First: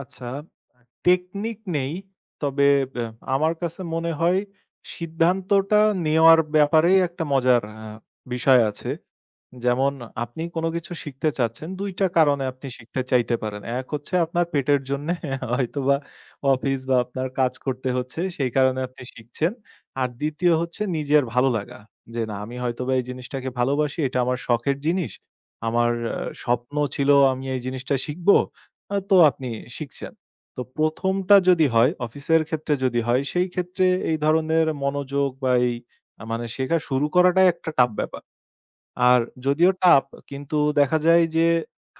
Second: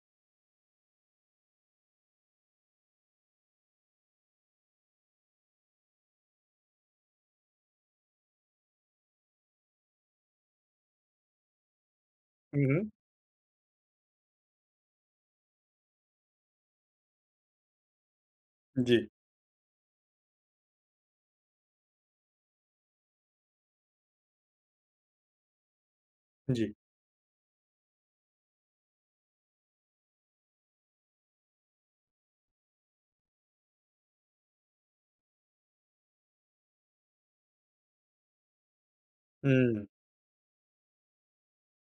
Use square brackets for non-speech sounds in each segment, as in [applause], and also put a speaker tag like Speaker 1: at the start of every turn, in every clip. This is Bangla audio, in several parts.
Speaker 1: আচ্ছা, আ টেকনিক নেই। তবে ব্যা আমার কাছে মনে হয় সিদ্ধান্তটা নেওয়ার ব্যাপারে একটা মজার অ্যা বিষয় আছে। যেমন আপনি কোন কিছু শিখতে চাচ্ছেন, ২ টা কারণে আপনি
Speaker 2: উহু।
Speaker 1: শিখতে চাইতে পারেন। ১ হচ্ছে আপনার পেটের জন্যে, [chuckles] হয়তোবা অফিস বা আপনার কাজ করতে হচ্ছে সেই কারণে আপনি
Speaker 2: জি।
Speaker 1: শিখছেন। আর ২য় হচ্ছে নিজের ভালো লাগা। যে "না, আমি হয়তোবা এই জিনিসটাকে ভালোবাসি। এটা আমার শখের জিনিস। আমার আ
Speaker 2: জি।
Speaker 1: স্বপ্ন ছিল আমি এই জিনিসটা শিখব।" আ তো আপনি শিখছেন। তো ১ম টা যদি হয় অফিসের ক্ষেত্রে যদি হয়, সেইক্ষেত্রে এই ধরনের মনোযোগ বা এই আ মানে শেখা শুরু করাটাই একটা tough ব্যাপার। আর যদিও
Speaker 2: উম।
Speaker 1: tough কিন্তু দেখা যায় যে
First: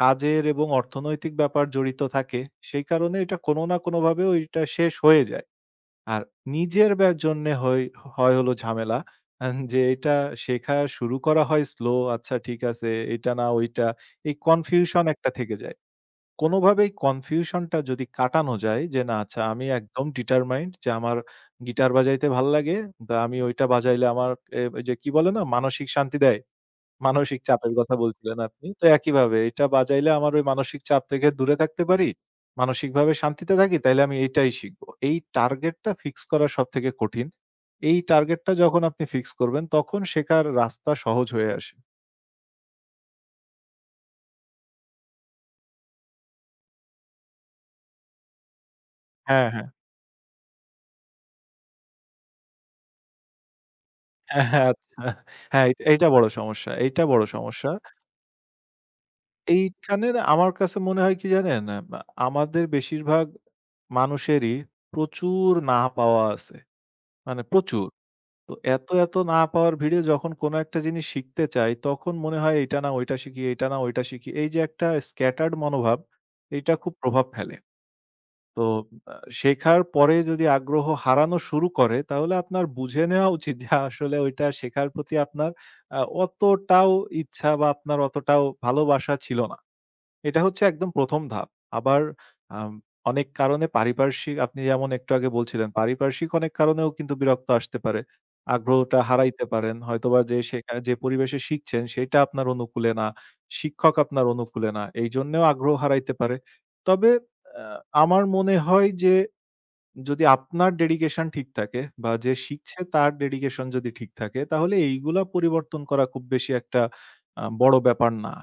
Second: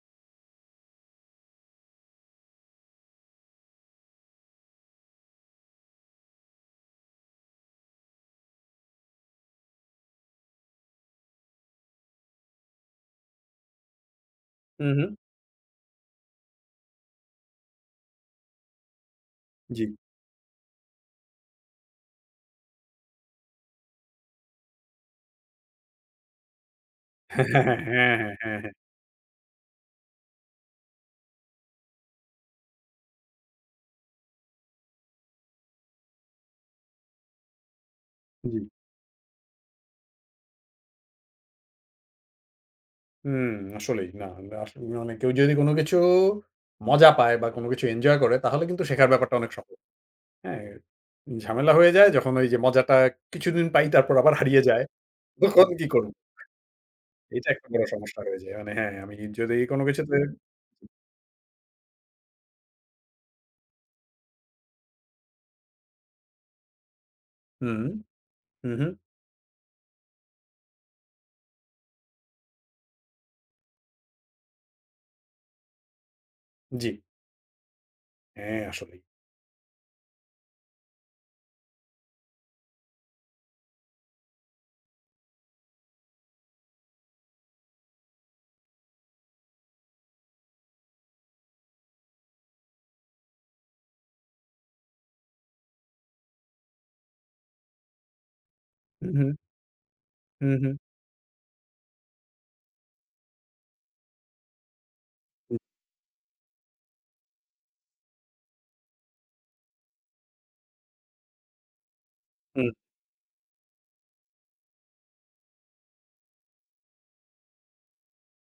Speaker 1: কাজের এবং অর্থনৈতিক ব্যাপার জড়িত থাকে, সেই কারণে এটা কোনো না কোনোভাবে ওইটা শেষ হয়ে যায়। আর নিজের ব্যা জন্যে হই হয় হল ঝামেলা। অ্যান যে এটা শেখা শুরু করা হয় slow আচ্ছা ঠিক আছে, এইটা না ওইটা। এই confusion
Speaker 2: উহু।
Speaker 1: একটা থেকে যায়। কোনভাবেই confusion টা যদি কাটানো যায় যে, না, "আচ্ছা আমি
Speaker 2: জি।
Speaker 1: একদম determined যে আমার গিটার বাজাইতে ভাল লাগে। দা আমি ঐটা বাজাইলে আমার অ্যা যে কি বলে না, মানসিক শান্তি দেয়।" মানসিক
Speaker 2: হ্যাঁ, হ্যাঁ,
Speaker 1: চাপের কথা
Speaker 2: হ্যাঁ, হ্যাঁ,
Speaker 1: বলছিলেন
Speaker 2: হ্যাঁ,
Speaker 1: আপনি।
Speaker 2: হ্যাঁ।
Speaker 1: তো একইভাবে "এইটা বাজাইলে আমার ওই মানসিক চাপ থেকে দূরে থাকতে পারি, মানসিকভাবে শান্তিতে থাকি তাইলে আমি এটাই শিখব।" এই target টা fix করা সবথেকে কঠিন। এই target টা
Speaker 2: জি।
Speaker 1: যখন আপনি fix করবেন তখন শেখার রাস্তা সহজ হয়ে আসে।
Speaker 2: উম আসলেই না। আমরা আসলেই অনেকে ওই যদি কোন কিছু মজা পায় বা কোন কিছু এঞ্জয় করে তাহলে কিন্তু শেখার ব্যাপারটা
Speaker 1: হ্যাঁ,
Speaker 2: অনেক
Speaker 1: হ্যাঁ।
Speaker 2: সহজ। হ্যাঁ, ঝামেলা হয়ে যায় যখন ওইযে মজাটা কিছুদিন পাই, তারপর আবার
Speaker 1: হ্যাঁ,
Speaker 2: হারিয়ে
Speaker 1: হ্যাঁ।
Speaker 2: যায়।
Speaker 1: আচ্ছা, হ্যাঁ
Speaker 2: তখন
Speaker 1: এইট
Speaker 2: "কি
Speaker 1: এইটা
Speaker 2: করবো?"
Speaker 1: বড় সমস্যা, এইটা বড়
Speaker 2: এইটা একটা
Speaker 1: সমস্যা।
Speaker 2: বড় সমস্যা হয়ে যায়। মানে হ্যাঁ আমি যদি কোন
Speaker 1: এইখানের
Speaker 2: কিছুতে
Speaker 1: আমার কাছে মনে হয় কি জানেন? এমা আমাদের বেশিরভাগ মানুষেরই প্রচুর না পাওয়া আছে। মানে
Speaker 2: হু।
Speaker 1: প্রচুর। তো
Speaker 2: হু, হু।
Speaker 1: এত, এত না পাওয়ার ভিড়ে যখন কোন একটা জিনিস শিখতে চাই তখন মনে হয় এইটা না ঐটা শিখি, এইটা না ঐটা শিখি। এইযে একটা scattered মনোভাব, এটা খুব
Speaker 2: জি।
Speaker 1: প্রভাব ফেলে।
Speaker 2: হ্যাঁ,
Speaker 1: তো
Speaker 2: আসলেই।
Speaker 1: আ শেখার পরে যদি আগ্রহ হারানো শুরু করে তাহলে আপনার বুঝে নেওয়া উচিত যে আসলে ওইটা শেখার প্রতি আপনার আ অতটাও ইচ্ছা বা আপনার অতটাও ভালোবাসা ছিল না। এটা হচ্ছে একদম ১ম ধাপ। আবার আম অনেক কারণে পারিপার্শ্বিক আপনি যেমন একটু আগে বলছিলেন পারিপার্শ্বিক অনেক কারণেও কিন্তু বিরক্ত আসতে পারে। আগ্রহটা
Speaker 2: হু, হু।
Speaker 1: হারাইতে পারেন। হয়তোবা যে
Speaker 2: হু, হু।
Speaker 1: শেখায়, যে পরিবেশে শিখছেন সেইটা আপনার অনুকূলে না। শিক্ষক আপনার অনুকূলে না। এইজন্যেও
Speaker 2: হুম।
Speaker 1: আগ্রহ হারাইতে পারে। তবে অ্যা আমার মনে হয় যে যদি আপনার dedication ঠিক থাকে বা যে
Speaker 2: হুম।
Speaker 1: শিখছে তার dedication যদি ঠিক থাকে, তাহলে এইগুলা পরিবর্তন করা খুব বেশি একটা আ বড় ব্যাপার না।